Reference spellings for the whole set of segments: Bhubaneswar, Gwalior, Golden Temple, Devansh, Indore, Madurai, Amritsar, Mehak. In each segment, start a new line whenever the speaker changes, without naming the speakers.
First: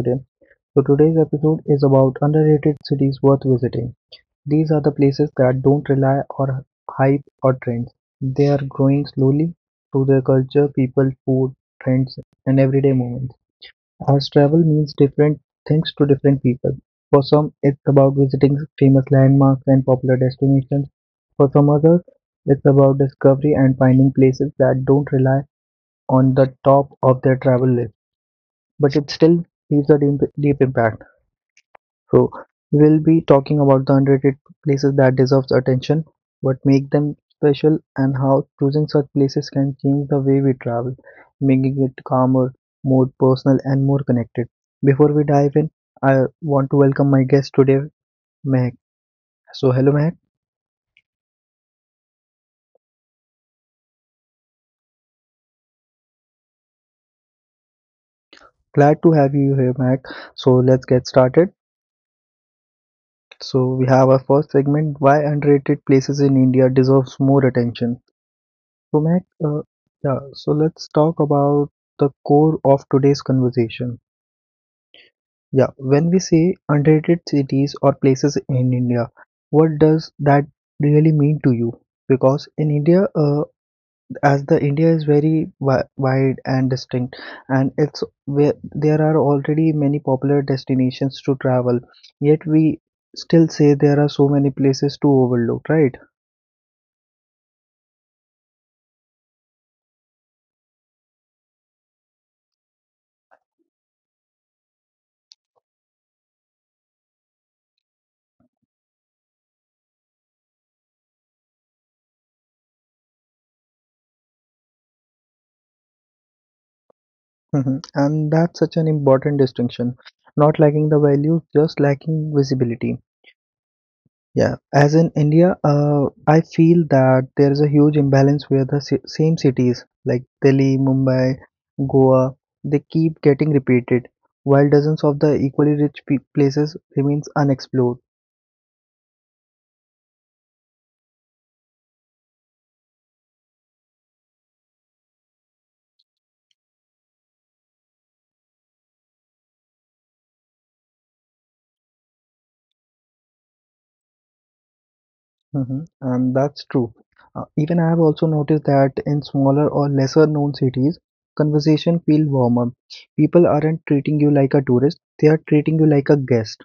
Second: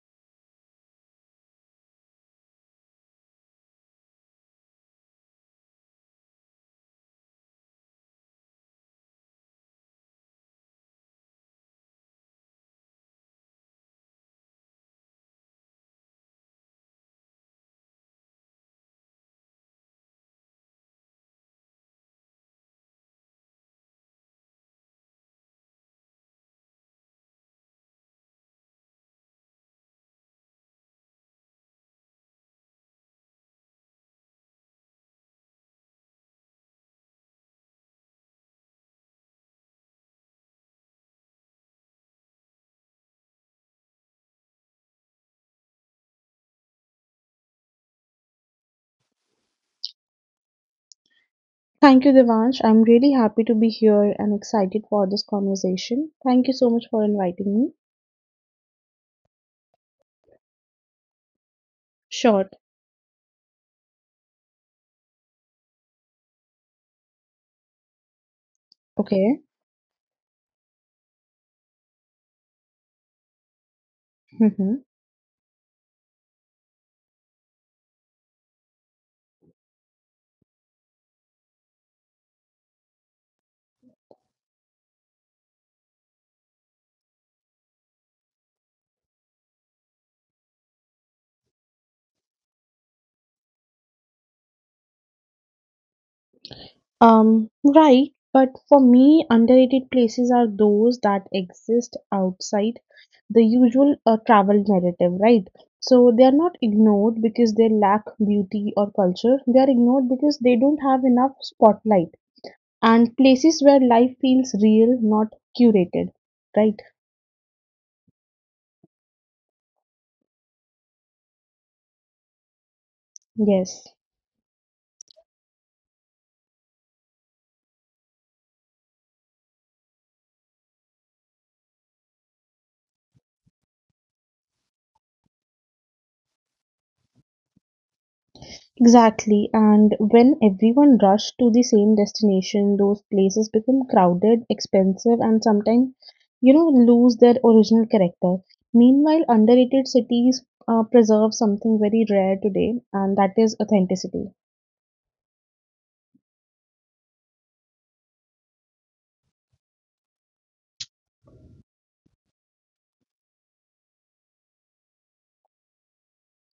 today. So today's episode is about underrated cities worth visiting. These are the places that don't rely on hype or trends. They are growing slowly through their culture, people, food, trends, and everyday moments. As travel means different things to different people. For some it's about visiting famous landmarks and popular destinations. For some others it's about discovery and finding places that don't rely on the top of their travel list, but it still leaves a deep, deep impact. So we'll be talking about the underrated places that deserves attention, what make them special, and how choosing such places can change the way we travel, making it calmer, more personal, and more connected. Before we dive in, I want to welcome my guest today, Mehak. So hello, Mehak.
Thank you, Devansh. I'm really happy to be here and excited for this conversation. Thank you so much for inviting me.
Glad to have you here, Mehak. So let's get started.
Sure.
So we have our first segment, why underrated places in India deserves more attention. So Mac,
Okay.
yeah, so let's talk about the core of today's conversation.
hmm
Yeah, when we say underrated cities or places in India, what does that really mean to you? Because in India, as the India is very wide and distinct, and it's where there are already many popular destinations to travel, yet we still say there are so many places to overlook, right?
Um, right. But for me, underrated places are those that exist outside the usual travel narrative, right? So they are not ignored because they lack beauty or culture. They are ignored because they don't have enough spotlight, and places where life feels real, not curated, right?
Mhm. And that's such an important distinction. Not lacking the values, just lacking visibility.
Yes.
Yeah. As in India, I feel that there is a huge imbalance where the same cities like Delhi, Mumbai, Goa, they keep getting repeated, while dozens of the equally rich places remains unexplored.
Exactly, and when everyone rushed to the same destination, those places become crowded, expensive, and sometimes, lose their original character. Meanwhile, underrated cities preserve something very rare today, and that is authenticity.
Mhm. And that's true. Even I have also noticed that in smaller or lesser known cities, conversation feel warmer. People aren't treating you like a tourist, they are treating you like a guest.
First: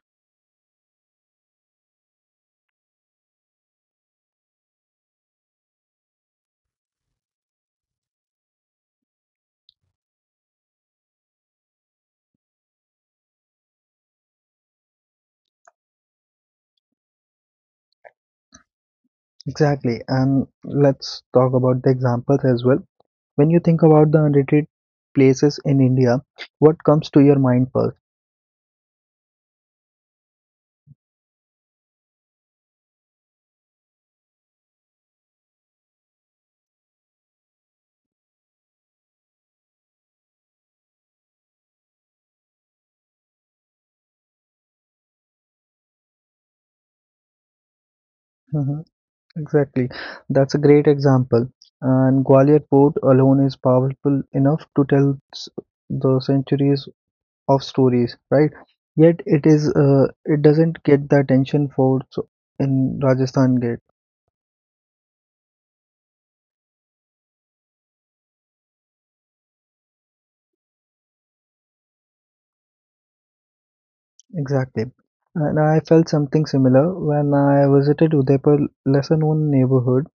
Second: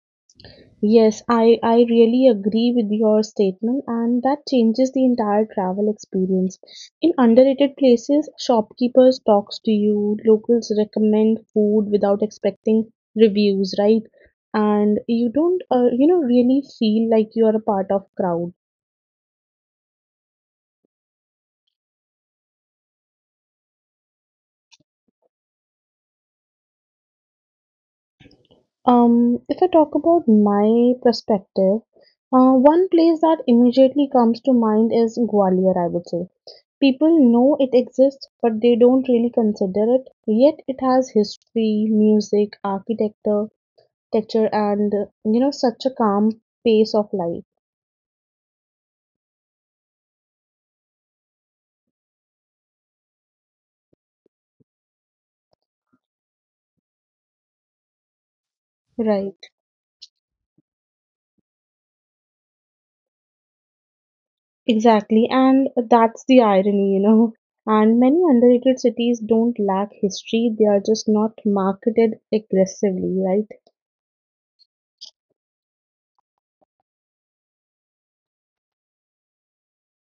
Yes, I really agree with your statement, and that changes the entire travel experience. In underrated places, shopkeepers talks to you, locals recommend food without expecting reviews, right? And you don't, really feel like you are a part of crowd.
Exactly. And let's talk about the examples as well. When you think about the underrated places in India, what comes to your mind first?
If I talk about my perspective, one place that immediately comes to mind is Gwalior, I would say. People know it exists, but they don't really consider it. Yet it has history, music, architecture, texture, and such a calm pace of life.
Mm-hmm. Exactly. That's a great example. And Gwalior Port alone is powerful enough to tell the centuries of stories, right? Yet
Right,
it doesn't get the attention for so- in Rajasthan Gate
exactly. And that's the irony, you know. And many underrated cities don't lack history, they are just not marketed aggressively, right?
exactly. And I felt something similar when I visited Udaipur, lesser known neighborhood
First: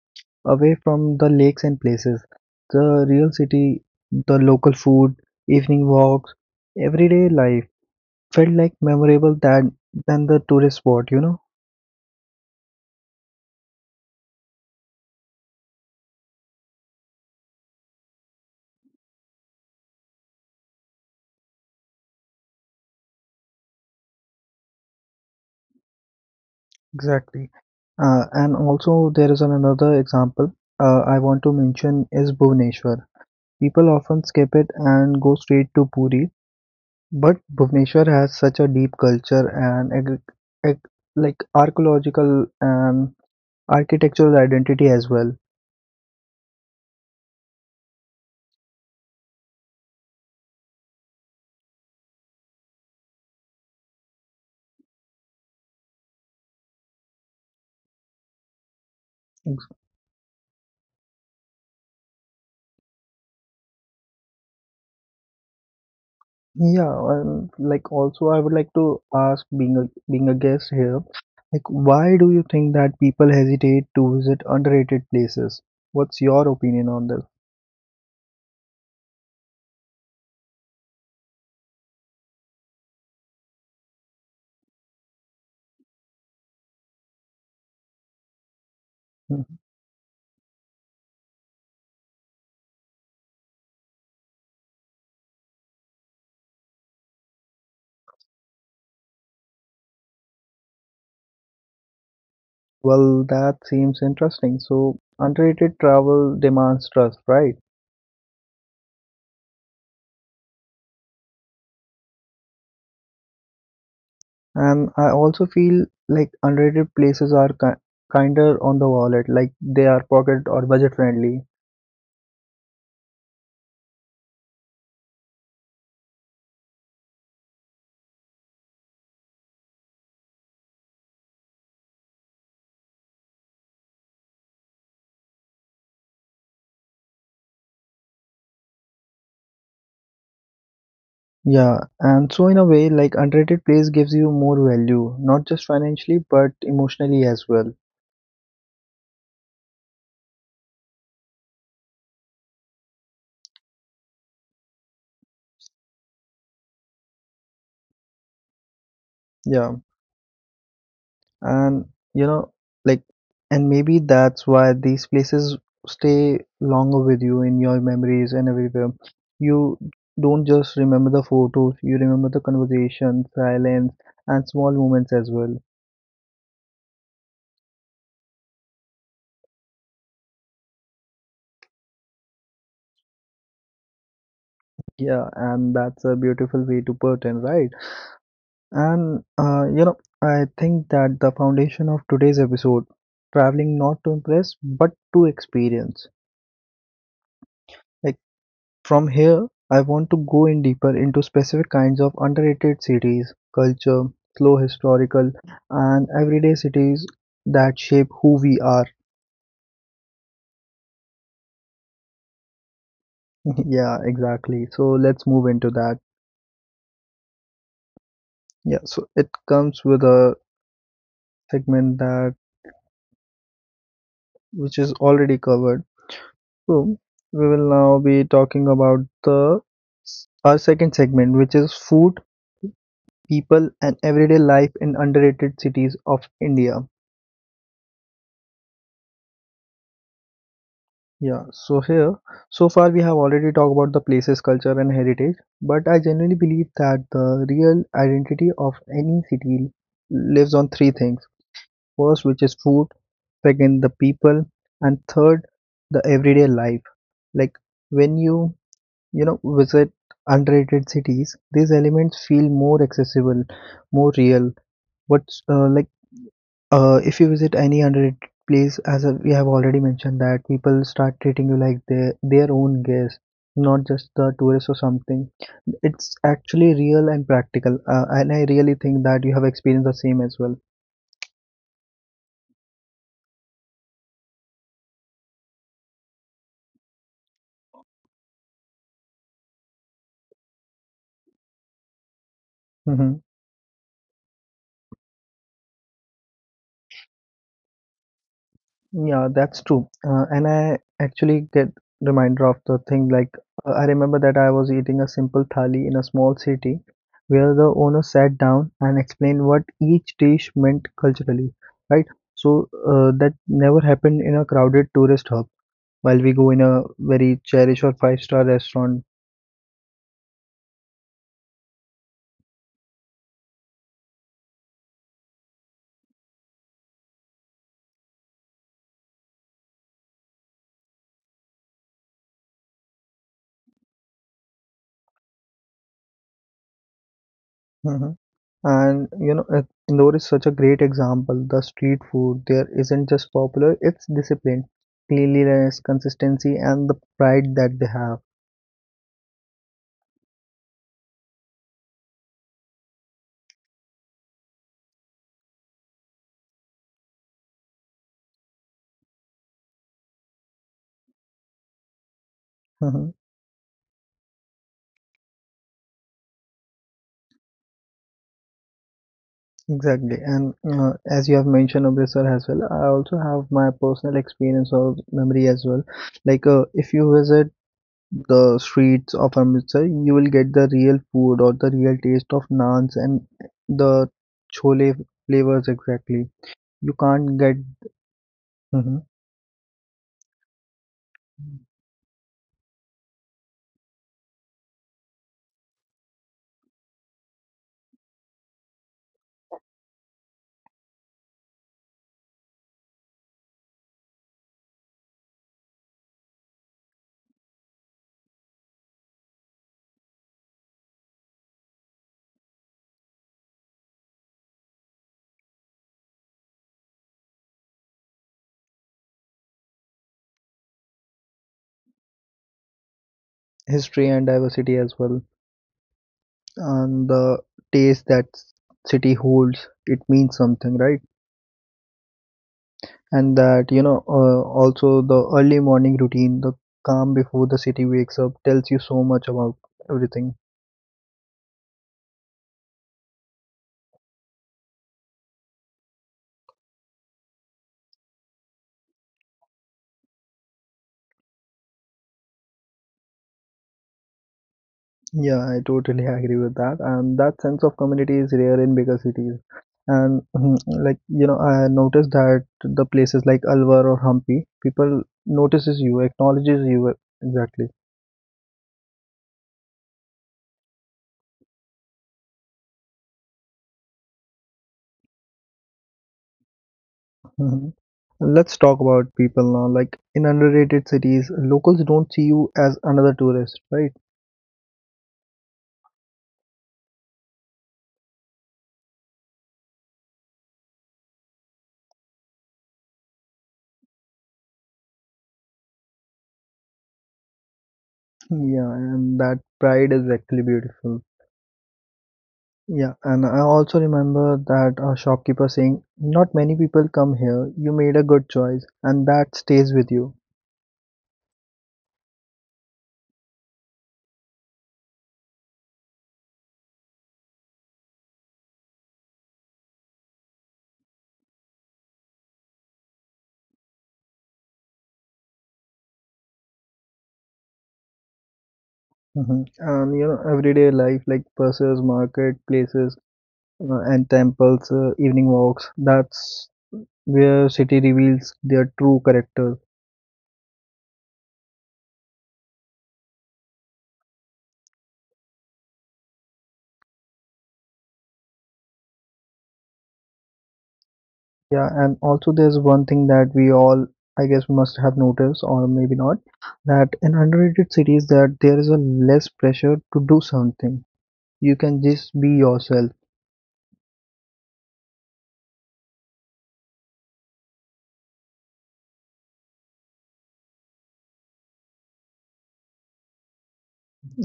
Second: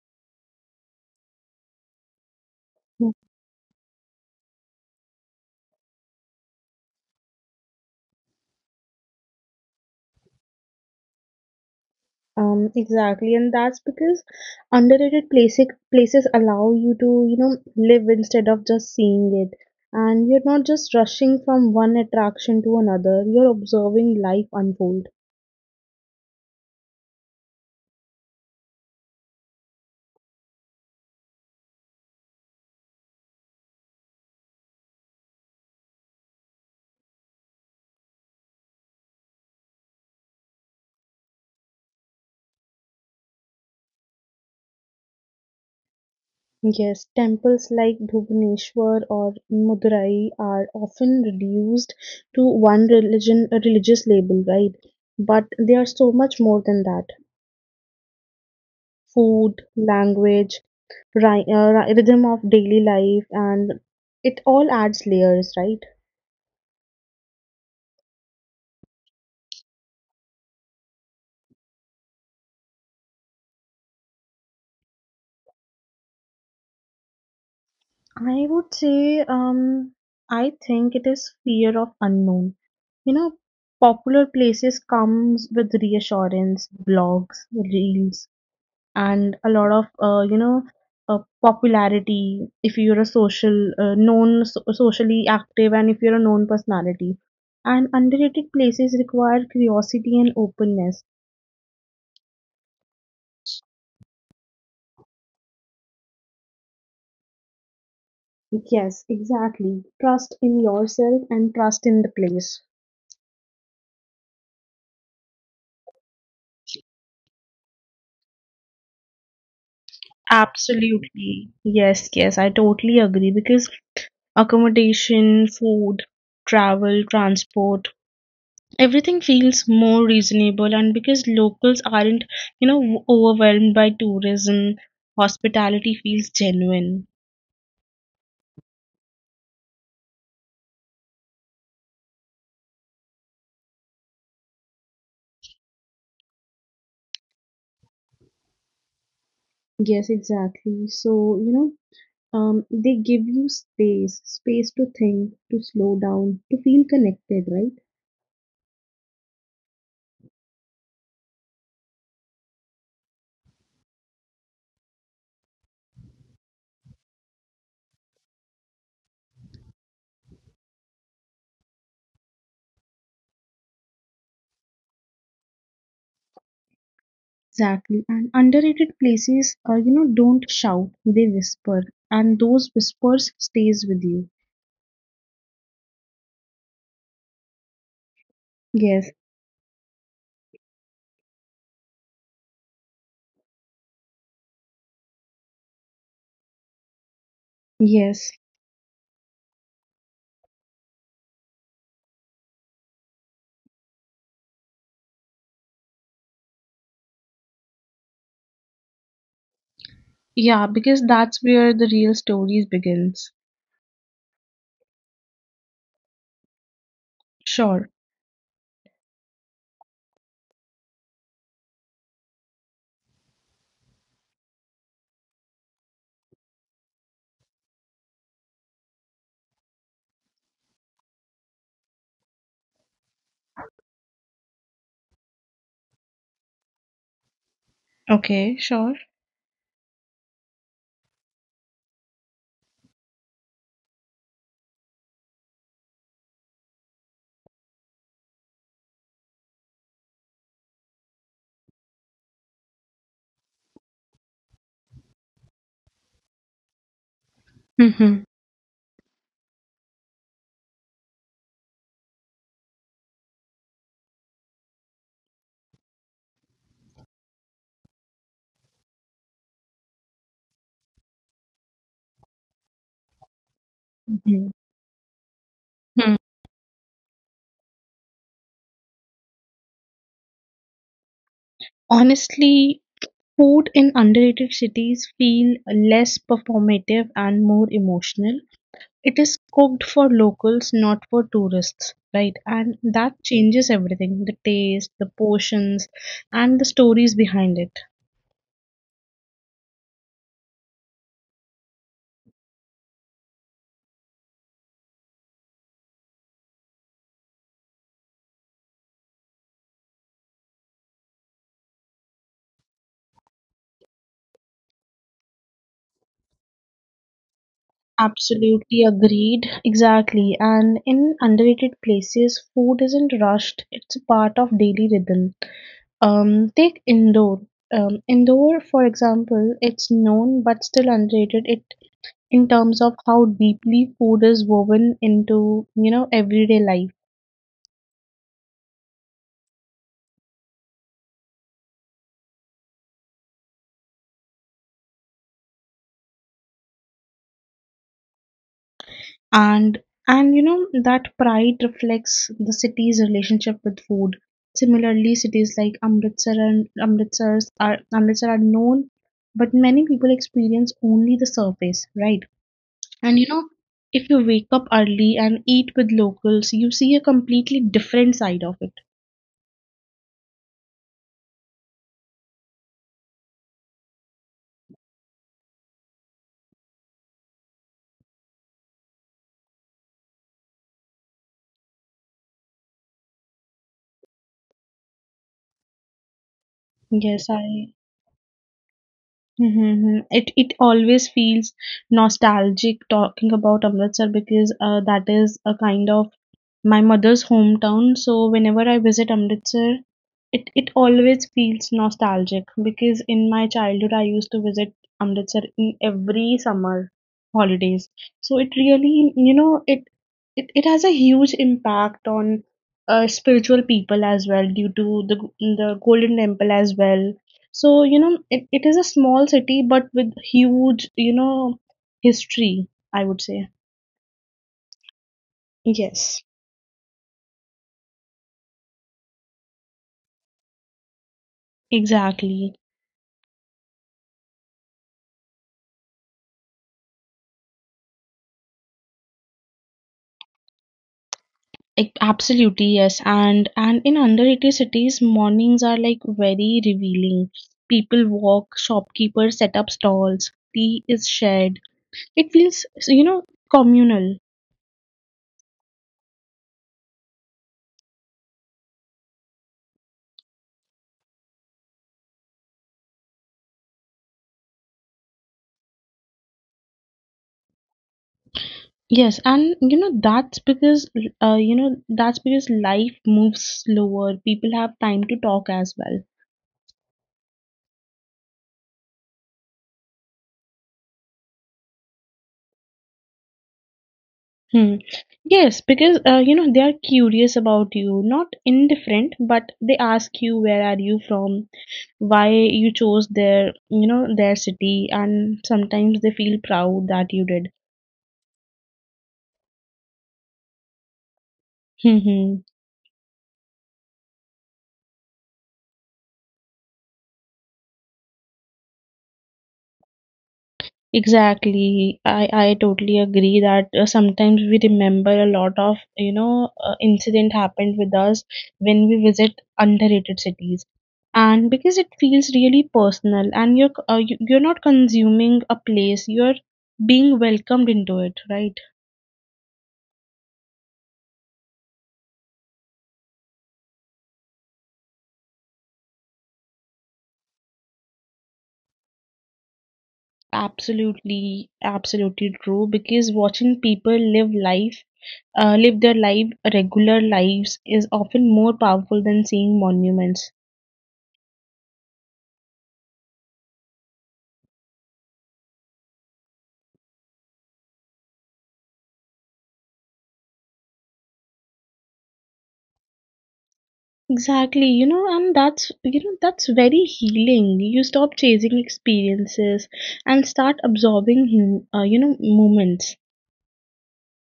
away from the lakes and places, the real city, the local food, evening walks, everyday life felt like memorable than the tourist spot, you know?
Exactly, and that's because underrated places allow you to, live instead of just seeing it. And you're not just rushing from one attraction to another, you're observing life unfold.
Exactly. And also there is another example I want to mention is Bhubaneswar. People often skip it and go straight to Puri, but Bhubaneswar has such a deep culture and ag- like archaeological and architectural identity as well.
Yes, temples like Bhubaneswar or Madurai are often reduced to one religion, a religious label, right? But they are so much more than that. Food, language, rhythm of daily life, and it all adds layers, right?
Yeah, like also I would like to ask, being a guest here, like why do you think that people hesitate to visit underrated places? What's your opinion on this?
I would say, I think it is fear of unknown. You know, popular places comes with reassurance, blogs, reels, and a
Mhm.
lot of, uh, popularity. If you're a social, known, socially active, and if you're a known personality, and underrated places require curiosity and openness.
Well, that seems interesting. So underrated travel demands trust, right?
Yes, exactly. Trust in yourself and trust in the place.
And I also feel like underrated places are ki kinder on the wallet, like they are pocket or budget friendly.
Absolutely. Yes, yes, I totally agree because accommodation, food, travel, transport, everything feels more reasonable and because locals aren't, overwhelmed by tourism, hospitality feels genuine.
Yeah, and so in a way, like underrated place gives you more value, not just financially, but emotionally as well.
Yes, exactly. So, they give you space, space to think, to slow down, to feel connected, right?
Yeah, and you know, like, and maybe that's why these places stay longer with you in your memories and everywhere. You don't just remember the photos, you remember the conversation, silence, and small moments as well.
Exactly. And underrated places, don't shout, they whisper. And those whispers stays with you.
Yeah, and that's a beautiful way to put in, right?
Yes,
And I think that the foundation of today's episode, traveling not to impress but to experience. Like
yes.
from here, I want to go in deeper into specific kinds of underrated cities, culture, slow historical, and everyday cities that shape who we are.
Yeah, because that's where the real stories begins.
Yeah, exactly. So let's move into that.
Sure.
Yeah, so it comes with a segment that which is already covered. So we will now be talking about the our second segment, which is food, people, and everyday life in underrated cities of India.
Okay, sure.
Yeah. So here, so far we have already talked about the places, culture, and heritage. But I genuinely believe that the real identity of any city lives on three things. First, which is food. Second, the people, and third, the everyday life. Like when
Mm-hmm.
you know visit underrated cities, these elements feel more accessible, more real, but like if you visit any underrated place we have already mentioned that people start treating you like their own guest, not just the
Mm-hmm.
tourist or something. It's
Hmm.
actually real and practical, and I really think that you have experienced the same as well.
Honestly, food in underrated cities feel less performative and more emotional. It is cooked for locals, not for tourists, right? And
Mm-hmm.
that changes everything, the taste, the portions, and the stories behind it.
Yeah, that's true. And I actually get reminder of the thing, like I remember that I was eating a simple thali in a small city where the owner sat down and explained what each dish meant culturally, right? So that never happened in a crowded tourist hub while we go in a very cherished or five-star
Absolutely
restaurant.
agreed. Exactly. And in underrated places, food isn't rushed. It's a part of daily rhythm. Take Indore. Indore, for example, it's known but still underrated. It in terms of how deeply food is woven into everyday life.
Hmm. And Indore is such a great example. The street food there isn't just popular, it's discipline, cleanliness, consistency, and the pride that they have.
And you know that pride reflects the city's relationship with food. Similarly, cities like Amritsar and Amritsar are known, but many people experience only the surface, right? And you know, if you wake up early and eat with locals, you see a completely different side of it.
Exactly, and as you have mentioned Amritsar as well, I also have my personal experience or memory as well. Like, if you visit the streets of Amritsar, you will get the real food or the real taste of naans and the chole flavors exactly. You
Yes,
can't
I.
get. Mhm.
Mm-hmm. It always feels nostalgic talking about Amritsar because that is a kind of my mother's hometown. So whenever I visit Amritsar, it always feels nostalgic because in my childhood I used to visit Amritsar in every summer holidays. So it really, you know, it has a huge impact on spiritual people as well due to the Golden Temple as well. So you know, it is a small city but with huge, history. I would say
History and diversity as well,
yes,
and the taste that city holds. It means something, right?
exactly.
And that, also the early morning routine, the calm before the city wakes up, tells you so much about everything.
Like, absolutely, yes. And in underrated cities, mornings are like very revealing. People walk, shopkeepers set up stalls, tea is shared. It feels, communal.
Yeah, I totally agree with that, and that sense of community is rare in bigger cities. And like I noticed that the places like Alwar or Hampi, people notices you, acknowledges you, exactly.
Yes, and you know that's because that's because life moves slower. People have time to talk as well.
Mhm. Let's talk about people now. Like in underrated cities, locals don't see you as another tourist, right?
Hmm. Yes, because they are curious about you, not indifferent, but they ask you where are you from, why you chose their their city, and sometimes they feel proud that you did.
Yeah, and that pride is actually beautiful. Yeah, and I also remember that a shopkeeper saying, "Not many people come here. You made a good choice, and that stays with you."
Exactly. I totally agree that sometimes we remember a lot of, incident happened with us when we visit underrated cities. And because it feels really personal and you're, you're not consuming a place, you're being welcomed into it, right?
Hmm. And everyday life like buses, market places, and temples, evening walks. That's where city reveals their true character.
Absolutely, absolutely true. Because watching people live life, live their life, regular lives is often more powerful than seeing monuments.
Yeah, and also there's one thing that we all, I guess, must have noticed, or maybe not, that in underrated cities that there is a less pressure to do something. You can just be yourself.
Exactly, you know, and that's that's very healing. You stop chasing experiences and start absorbing hum, you know moments.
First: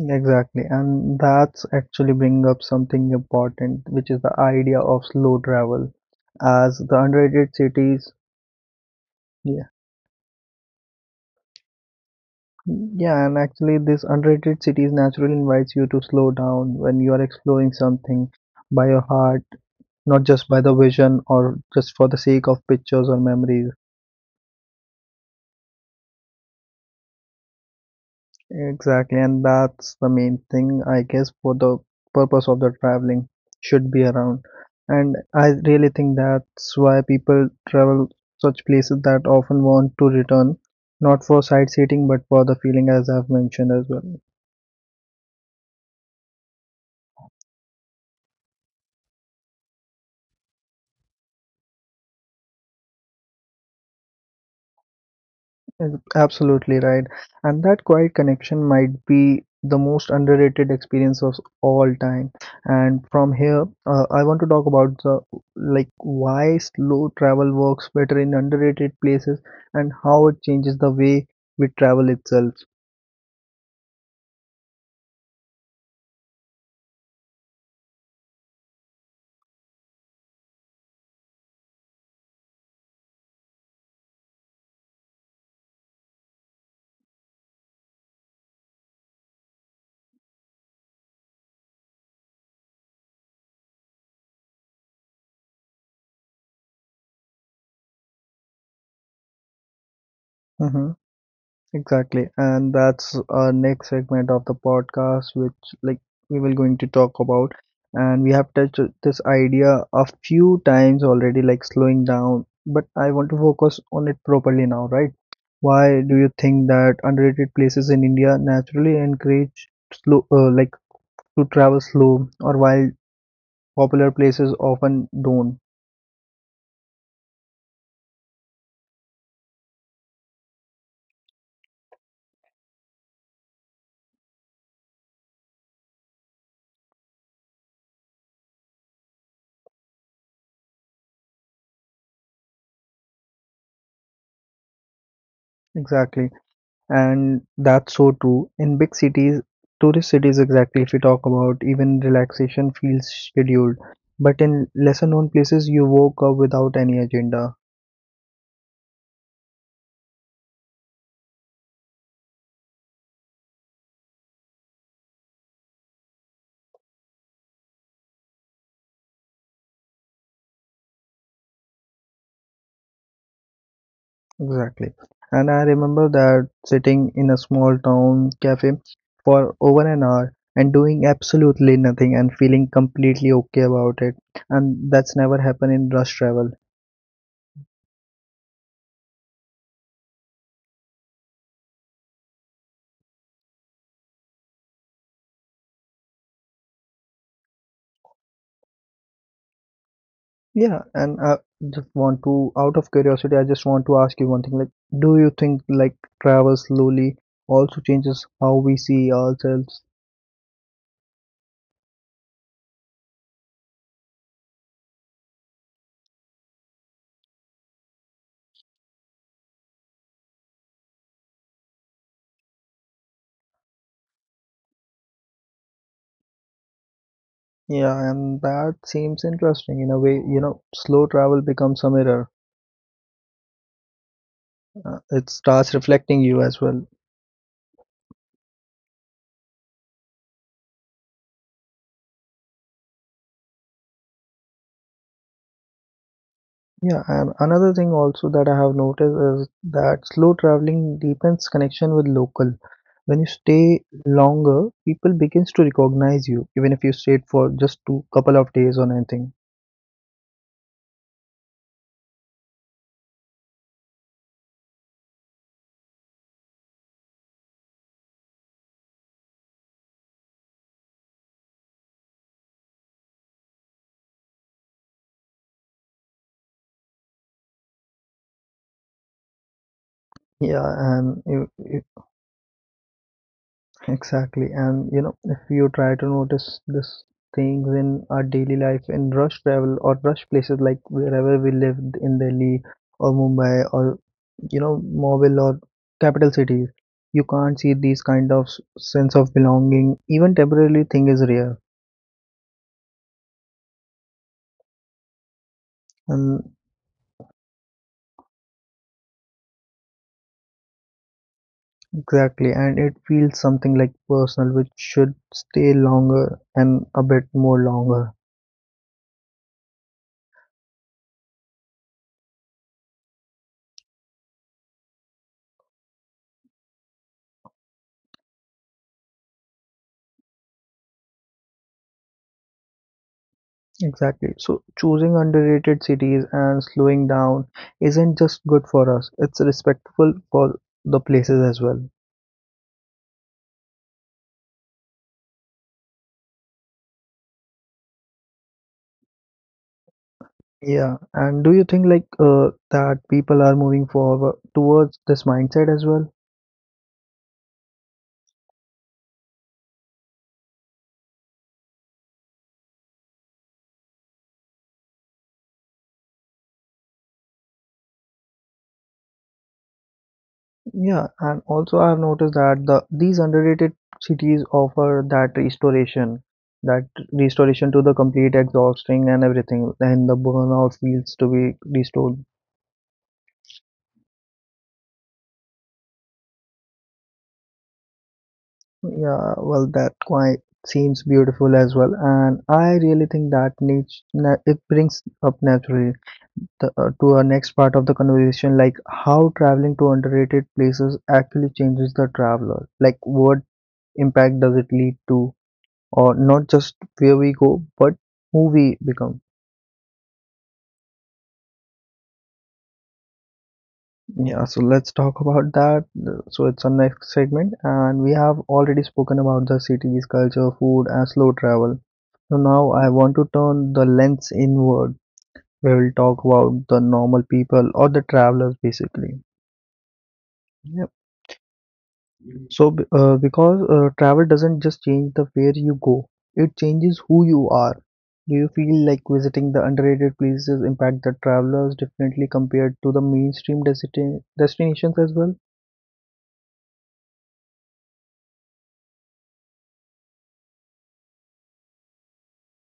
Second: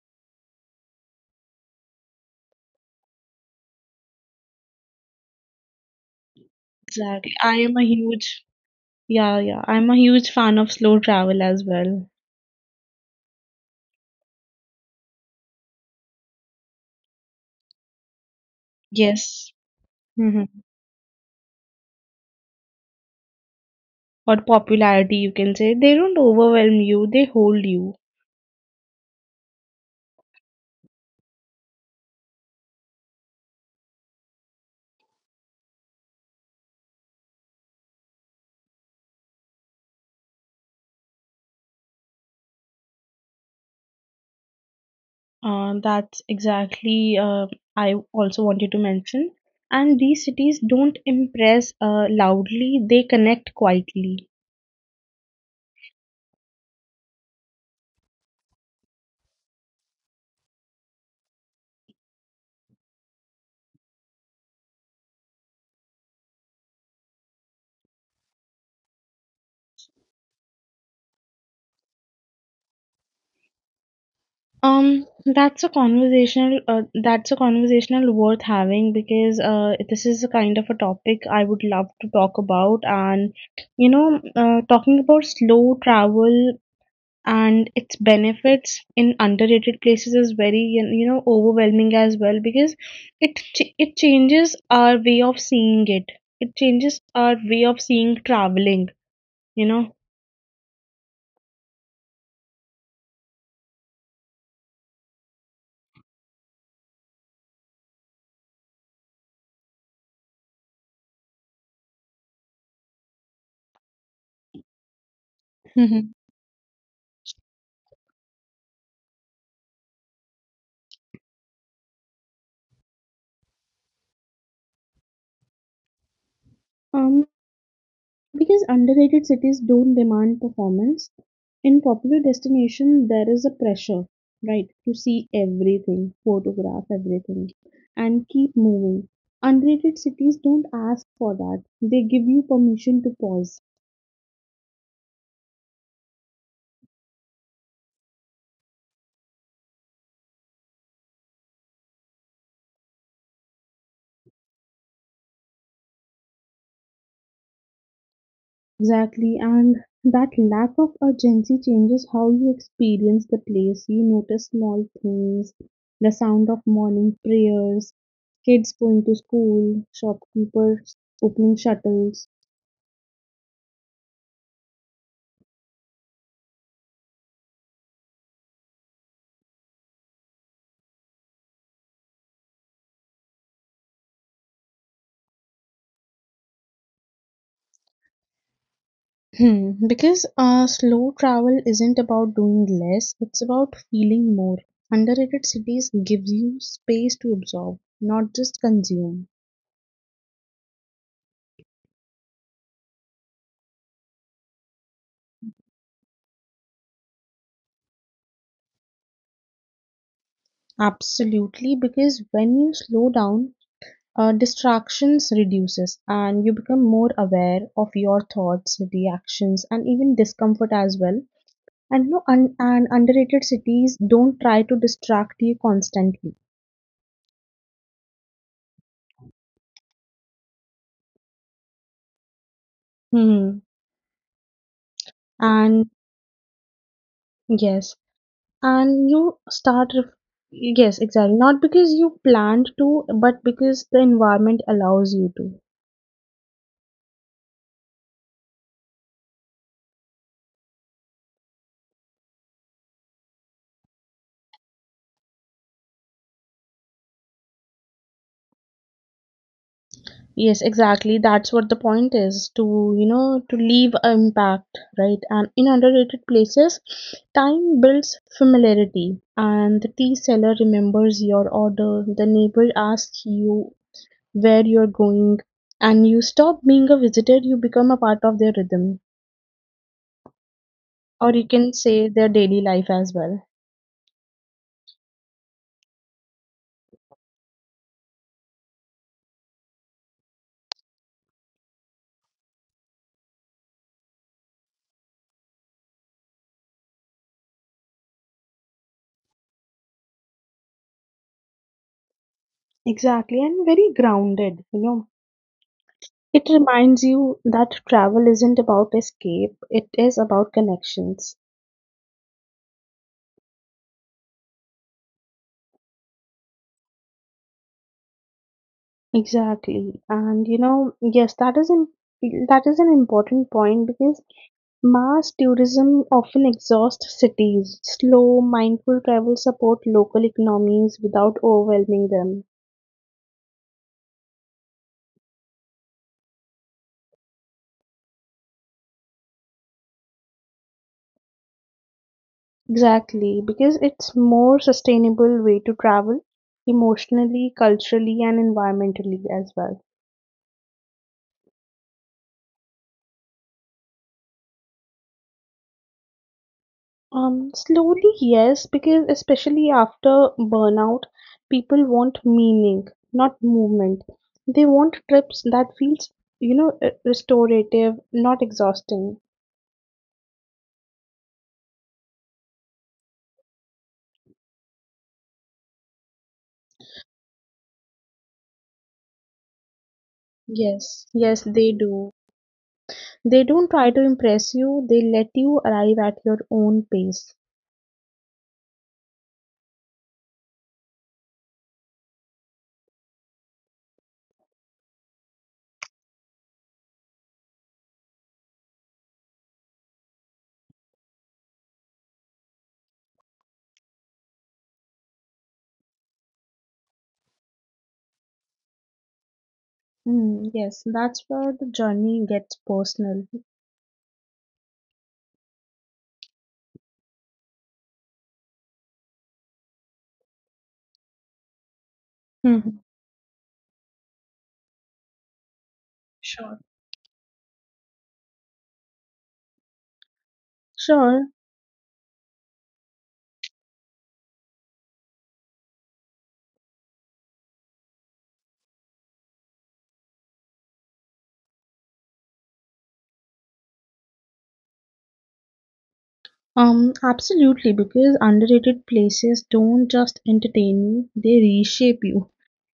Exactly, and that's actually bring up something important, which is the idea of slow travel as the
Exactly. I
underrated
am a
cities.
huge yeah.
Yeah,
I'm a huge fan of slow travel as well.
yeah, and actually, this underrated cities naturally invites you to slow down when you are exploring something by your heart,
Yes.
not
hmm
just by the vision or just for the sake of pictures or memories.
Or popularity, you can say. They don't overwhelm you, they hold you.
Exactly, and that's the main thing, I guess, for the purpose of the traveling should be around. And I really think that's why people travel such places that often want to return, not for sightseeing but for the feeling, as I've mentioned as well.
That's exactly I also wanted to mention. And these cities don't impress loudly, they connect quietly.
Mm. Absolutely right. And that quiet connection might be the most underrated experience of all time. And from here, I want to talk about, the like, why slow travel works better in underrated places and how it changes the way we travel itself.
That's a conversational that's a conversational worth having because this is a kind of a topic I would love to talk about and talking about slow travel and its benefits in underrated places is very overwhelming as well because it changes our way of seeing it. It changes our way of seeing traveling, you know.
Mm-hmm. Exactly, and that's our next segment of the podcast, which like we will going to talk about, and we have touched this idea a few times already, like slowing down. But I want to focus on it properly now, right? Why do you think that underrated places in India naturally encourage slow, like, to travel slow, or while popular places often don't?
Mhm. Because underrated cities don't demand performance. In popular destination, there is a pressure, right, to see everything, photograph everything, and keep moving. Underrated cities don't ask for that. They give you permission to pause.
Exactly. And that's so true. In big cities, tourist cities exactly, if you talk about, even relaxation feels scheduled. But in lesser known places, you woke up without any agenda.
Exactly, and that lack of urgency changes how you experience the place. You notice small things, the sound of morning prayers, kids going to school, shopkeepers opening shuttles.
Exactly. And I remember that sitting in a small town cafe for over an hour and doing absolutely nothing and feeling completely okay about it. And that's never happened in rush travel.
Hmm, because slow travel isn't about doing less, it's about feeling more. Underrated cities gives you space to absorb, not just consume.
Yeah, and I just want to, out of curiosity, I just want to ask you one thing. Like, do you think like travel slowly also changes how we see ourselves?
Absolutely, because when you slow down, distractions reduces and you become more aware of your thoughts, reactions, and even discomfort as well. And no, un- and underrated cities don't try to distract you constantly.
Yeah, and that seems interesting in a way. You know, slow travel becomes a mirror.
Hmm.
It starts
And
reflecting you as well.
yes, and you start ref- yes, exactly, not because you planned to but because the environment allows you to.
Yeah, and another thing also that I have noticed is that slow traveling deepens connection with local. When you stay longer, people begins to recognize you, even if you stayed for just two couple of days or anything.
Yes, exactly, that's what the point is, to to leave an impact, right? And in underrated places, time builds familiarity, and the tea seller remembers your order, the neighbor asks you where you're going, and you stop being a visitor, you become a part of their rhythm,
Yeah, and
or you can say their daily life as well.
exactly. And you know, if you try to notice these things in our daily life, in rush travel or rush places like wherever we lived in Delhi or Mumbai or you know, mobile or capital cities, you can't see these kind of sense of belonging. Even temporarily, thing is rare.
Exactly, and very grounded, you know. It
And
reminds you that travel isn't about escape, it is about connections.
exactly, and it feels something like personal, which should stay longer and a bit more longer.
Exactly. And you know, yes, that is an important point because mass tourism often exhausts cities. Slow, mindful travel support local economies without overwhelming them.
Exactly. So choosing underrated cities and slowing down isn't just good for us, it's respectful for the places as well.
Exactly, because it's more sustainable way to travel emotionally, culturally, and environmentally as well.
Yeah. And do you think like that people are moving forward towards this mindset as well?
Slowly, yes, because especially after burnout, people want meaning, not movement. They want trips that feels, restorative, not exhausting.
Yeah, and also I've noticed that these underrated cities offer that restoration to the complete exhausting and everything, and the burnout
Yes,
feels to
yes,
be
they do.
restored.
They don't try to impress you, they let you arrive at your own pace.
Yeah, well, that quite seems beautiful as well, and I really think that it brings up naturally the, to our next part of the conversation, like how traveling to underrated places actually changes the traveler. Like, what impact does it lead to, or not just where we go, but who we become.
Mm, yes, that's where the journey gets personal.
Yeah, so let's talk about that. So it's our next segment, and we have already spoken about the cities, culture, food, and slow travel. So now
hmm
I want to turn the lens inward. We will talk
Sure.
about the normal people or the travelers basically. Yep.
Sure.
So because travel doesn't just change the where you go, it changes who you are. Do you feel like visiting the underrated places impact the travelers differently compared to the mainstream destinations as well?
Absolutely, because underrated places don't just entertain you, they reshape you.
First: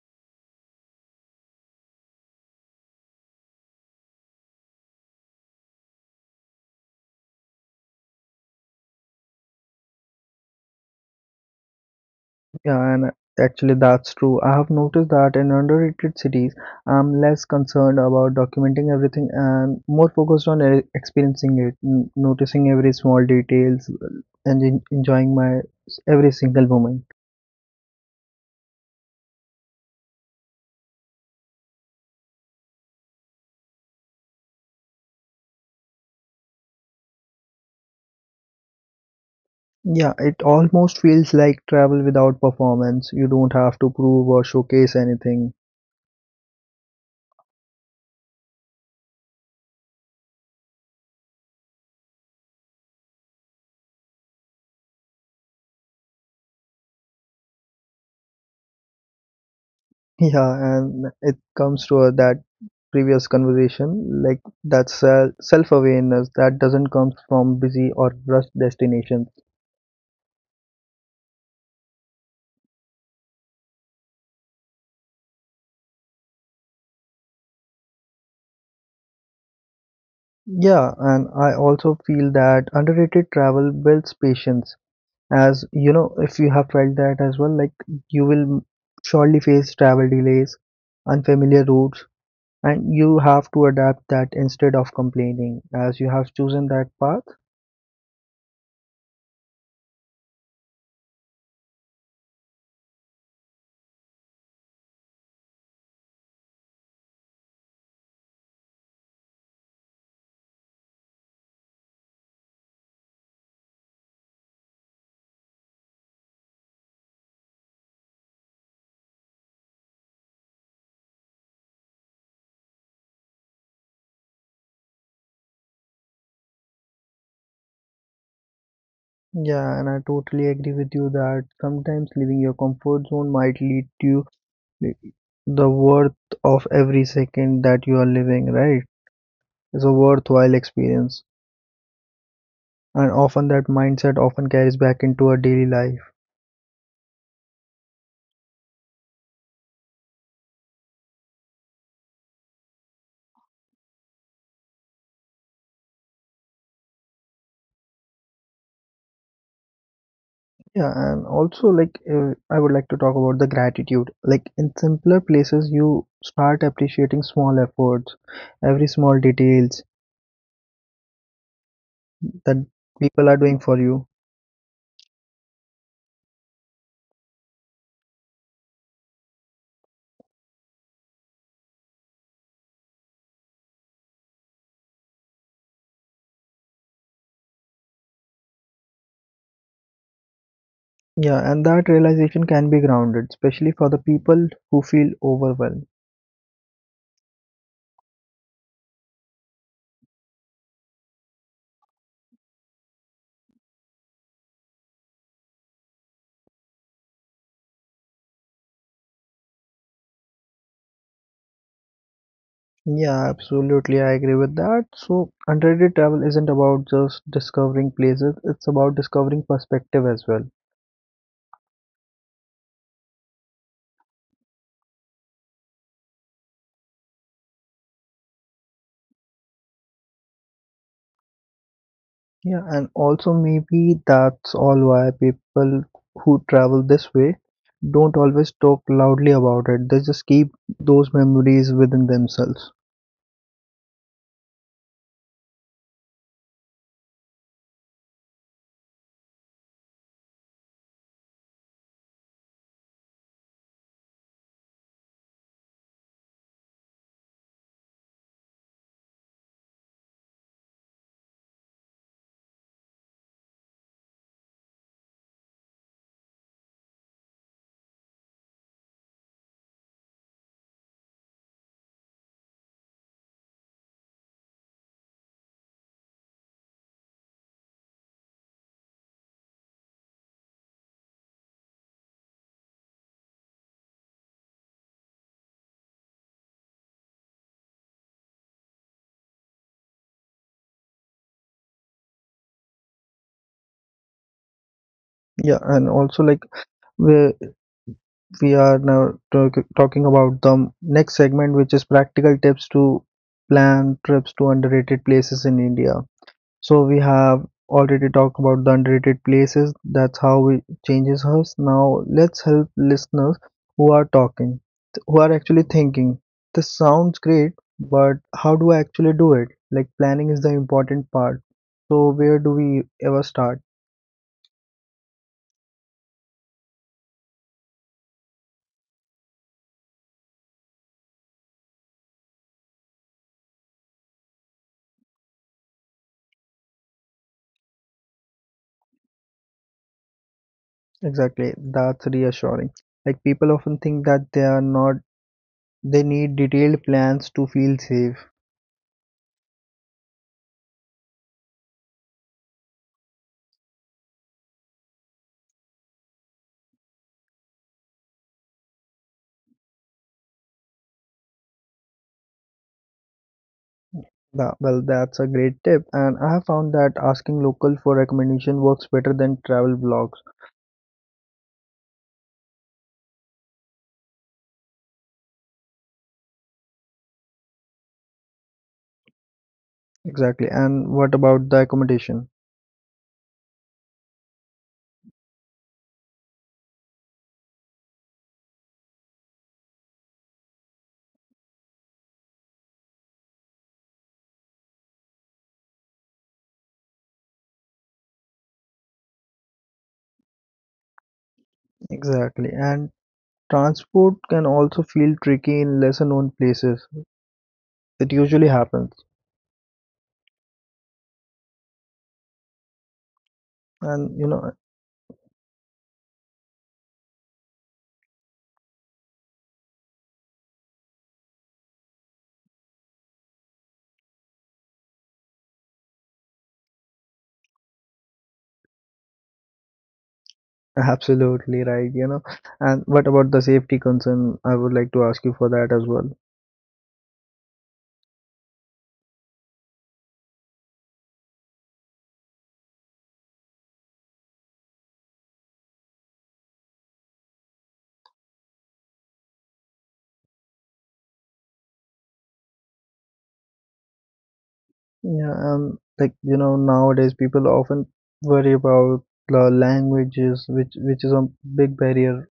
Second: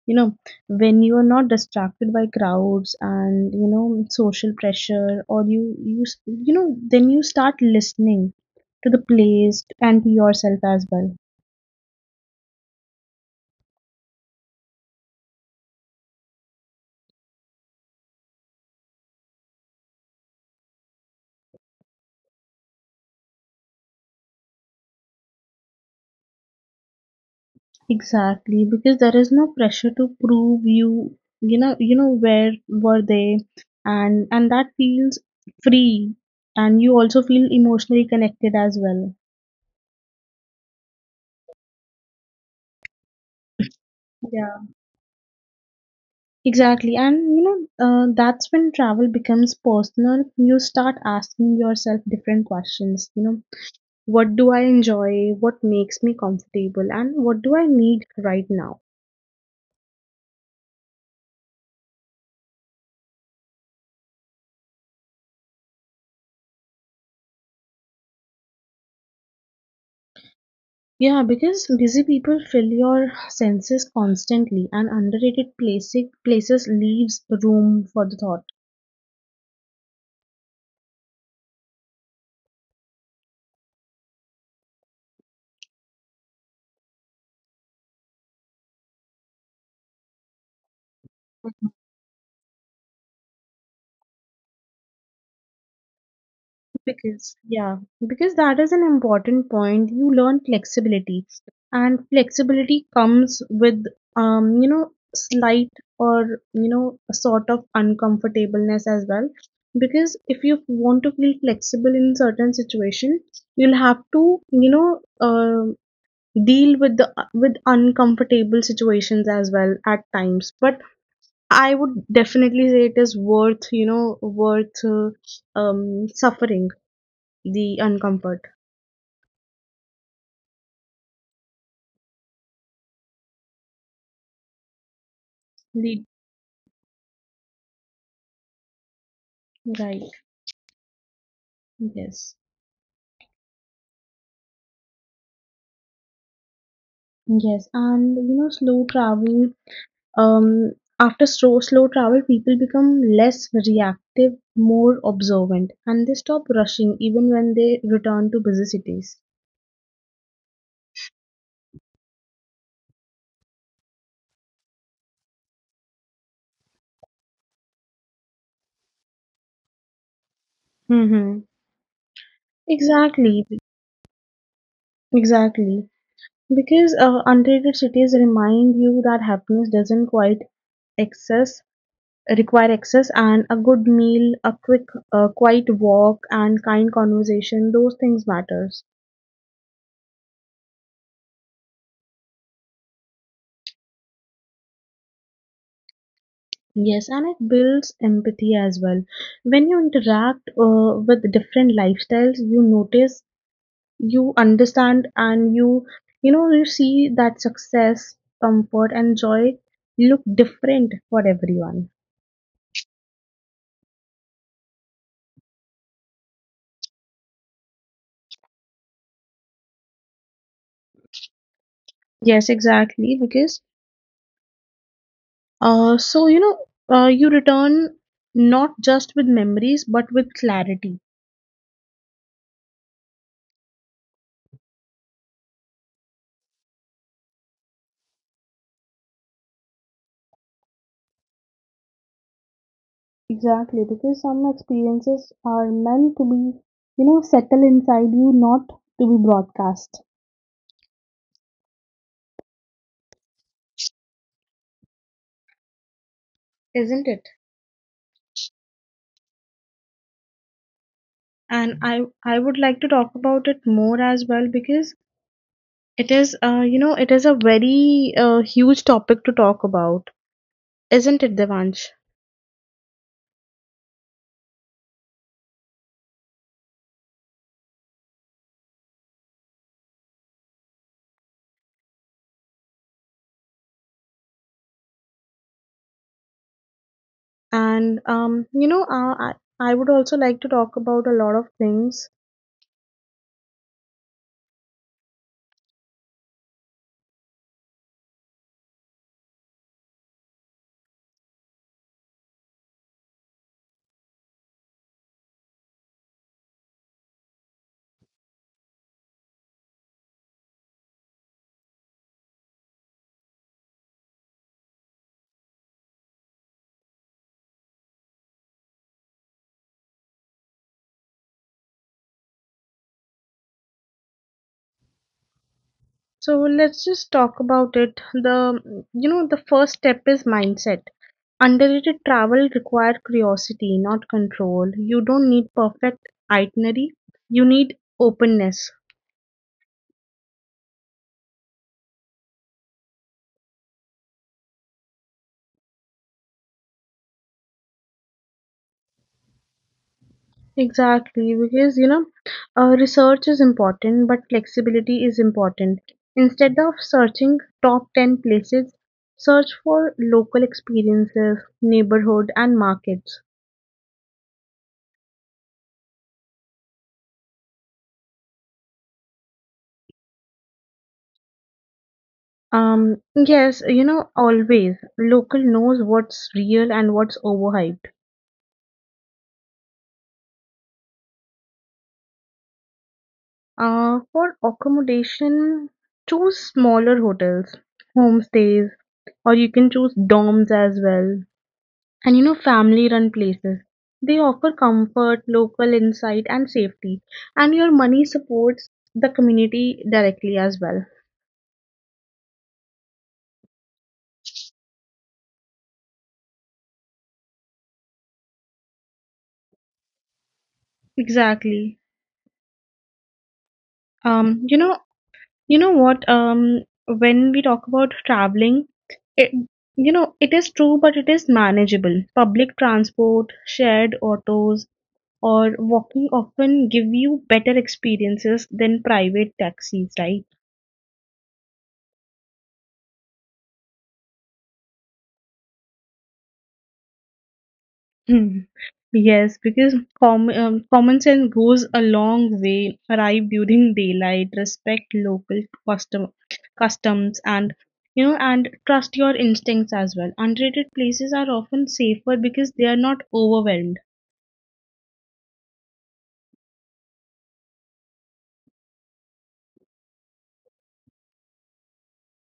You know, when you are not distracted by crowds and social pressure or you s- you know then you start listening to the place and to yourself as well.
Yeah, and actually that's true. I have noticed that in underrated cities, I'm less concerned about documenting everything and more focused on experiencing it, noticing every small details and enjoying my every single moment.
Exactly, because there is no pressure to prove you know where were they. And that feels free, and you also feel emotionally connected as well.
Yeah, it almost feels like travel without performance. You don't have to prove or
Yeah.
showcase anything.
Exactly. And you know, that's when travel becomes personal. You start asking yourself different questions. You know, what do I enjoy? What makes me comfortable? And what do I need right now?
Yeah, and it comes to that previous conversation, like that's self-awareness that doesn't come from busy or rushed destinations.
Yeah, because busy people fill your senses constantly, and underrated places leaves room for the thought.
Yeah, and I also feel that underrated travel builds patience. As you know, if you have felt that as well, like you will surely face travel delays, unfamiliar routes, and you have to adapt that instead of complaining, as you have chosen that path.
Because, yeah, because that is an important point. You learn flexibility, and flexibility comes with, slight or, a sort of uncomfortableness as well. Because if you want to feel flexible in certain situation, you'll have to, deal with the with uncomfortable situations as well at times. But I would definitely say it is worth, worth suffering the uncomfort.
Yeah, and I totally agree with you that sometimes leaving your comfort zone might lead to the
The
worth of every second that you are living, right? It's a
right.
worthwhile experience.
Yes.
And often that mindset often carries back into our daily life.
Yes, and you know, slow travel. Um, after slow travel, people become less reactive, more observant, and they stop rushing even when they return to busy cities.
Yeah, and also like I would like to talk about the gratitude, like in simpler places you start appreciating small efforts, every small details
Mm-hmm.
that people are
Exactly,
doing for you.
exactly. Because untreated cities remind you that happiness doesn't quite excess require excess, and a good meal, a quick, quiet walk, and kind conversation. Those things matters.
Yeah, and that realization can be grounded especially for the people who feel overwhelmed.
Yes, and it builds empathy as well. When you interact with different lifestyles, you notice, you understand, and you see that success, comfort, and joy look different for everyone.
Yeah, absolutely. I agree with that. So, underrated travel isn't about just discovering places, it's about discovering perspective as well.
Yes, exactly. Because, uh, so, you know, you return not just with memories, but with clarity.
Yeah, and also maybe that's all why people who travel this way don't always talk loudly about it. They just keep those memories within themselves.
Exactly, because some experiences are meant to be, settle inside you, not to be broadcast. Isn't it? And I would like to talk about it more as well because it is it is a very huge topic to talk about, isn't it, Devansh? And you know uh, i I would also like to talk about a lot of things.
Yeah, and also like we we are now talking about the next segment, which is practical tips to plan trips to underrated places in India. So we have already talked about the underrated places. That's how it changes us. Now let's help listeners who are talking, who are actually thinking. This sounds great, but how do I actually do it? Like planning is the important part. So where do we ever start?
So let's just talk about it. The the first step is mindset. Underrated travel require curiosity, not control. You don't need perfect itinerary, you need openness.
Exactly, that's reassuring. Like people often think that they are not they need detailed plans to feel safe.
Exactly, because you know, research is important, but flexibility is important. Instead of searching top 10 places, search for local experiences, neighborhood, and markets.
Well, that's a great tip, and I have found that asking local for recommendation works better than travel blogs.
Yes, you know, always local knows what's real and what's overhyped.
Exactly. And what about the accommodation?
For accommodation, choose smaller hotels, homestays, or you can choose dorms as well. And you know, family run places. They offer comfort, local insight, and safety. And your money supports the community directly as well.
Exactly. And transport can also feel tricky in lesser known places. It usually happens.
Exactly.
And you
Um,
know,
you know, you know what? When we talk about traveling, it, you know, it is true, but it is manageable. Public transport, shared autos, or walking often give you better experiences than private taxis, right?
absolutely right, you know. And what about the safety concern? I would like to ask you for that as well.
Hmm. Yes, because common sense goes a long way. Arrive during daylight, respect local custom customs, and and trust your instincts as well. Unrated places are often safer because they are not overwhelmed.
Yeah, like you know, nowadays people often worry about the languages, which is a big barrier.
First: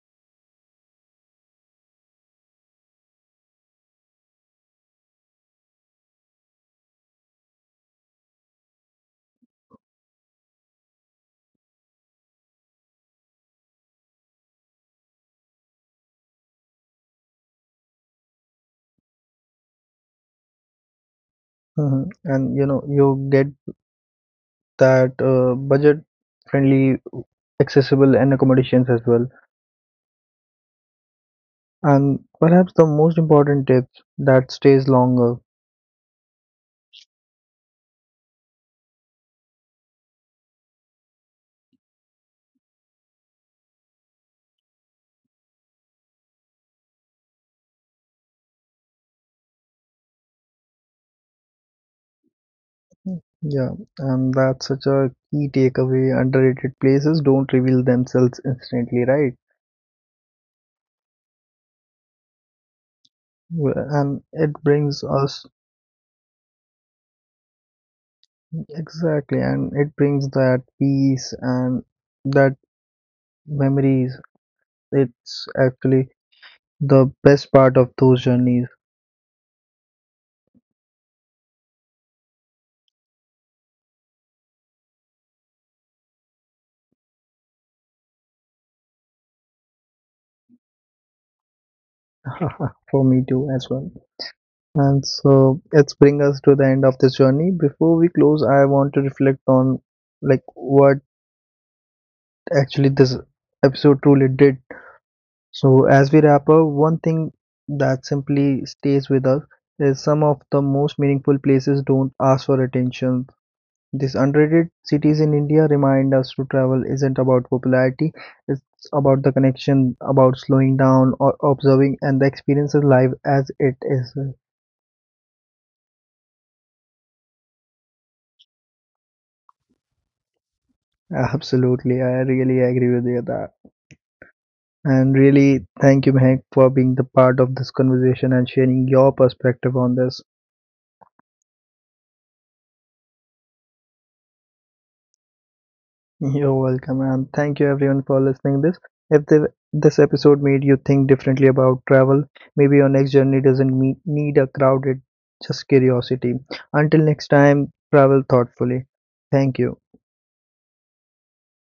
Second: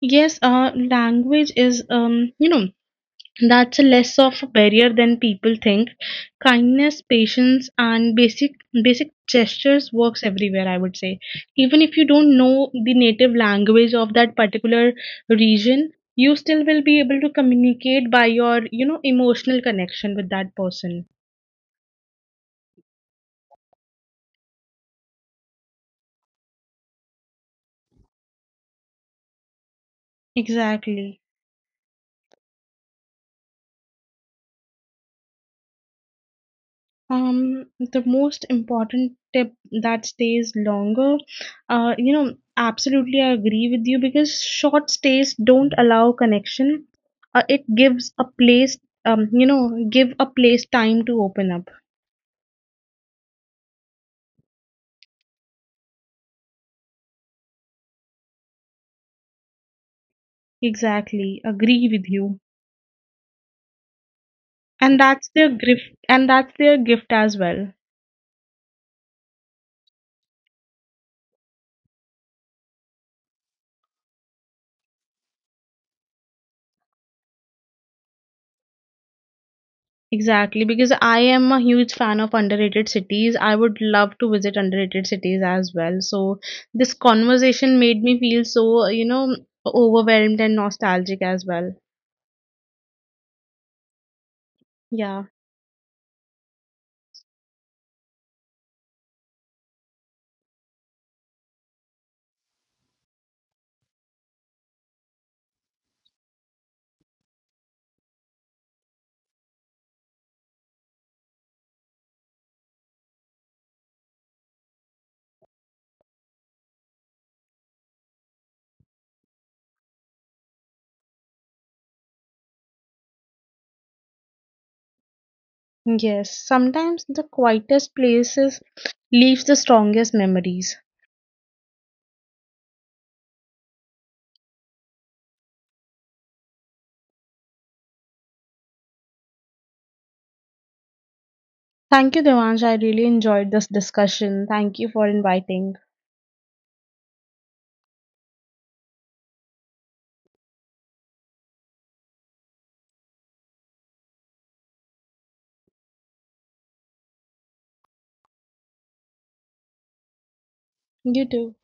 Yes, language is that's less of a barrier than people think. Kindness, patience, and basic gestures works everywhere, I would say. Even if you don't know the native language of that particular region, you still will be able to communicate by your emotional connection with that person.
Mhm. And you know, you get that budget-friendly, accessible, and accommodations as well.
Exactly.
And perhaps the most important tip that stays longer.
The most important tip that stays longer, absolutely I agree with you because short stays don't allow connection. It gives a place, you know, Give a place time to open up.
Yeah, and that's such a key takeaway. Underrated places don't reveal themselves instantly, right?
Exactly, agree with you.
Well, and it
And
brings
that's
us
their gift, and that's their gift as well.
exactly, and it brings that peace and that memories. It's actually the best part of those journeys.
Exactly, because I am a huge fan of underrated cities. I would love to visit underrated cities as well. So this conversation made me feel so, overwhelmed and nostalgic as well.
For me too, as well. And
Yeah.
so it's bring us to the end of this journey. Before we close, I want to reflect on like what actually this episode truly did. So as we wrap up, one thing that simply stays with us is some of the most meaningful places don't ask for attention. These underrated cities in India remind us to travel isn't about popularity, it's about the connection, about slowing down or observing and the experience of life as it is.
Yes. Sometimes the quietest places leaves the strongest memories.
Absolutely, I really agree with you that. And really, thank you, Mehak, for being the part of this conversation and sharing your perspective on this.
Thank you, Devansh. I really enjoyed this discussion. Thank you for inviting.
You're welcome, and thank you everyone for listening this. If this episode made you think differently about travel, maybe your next journey doesn't meet, need a crowded, just curiosity. Until next time, travel thoughtfully. Thank you.
You too.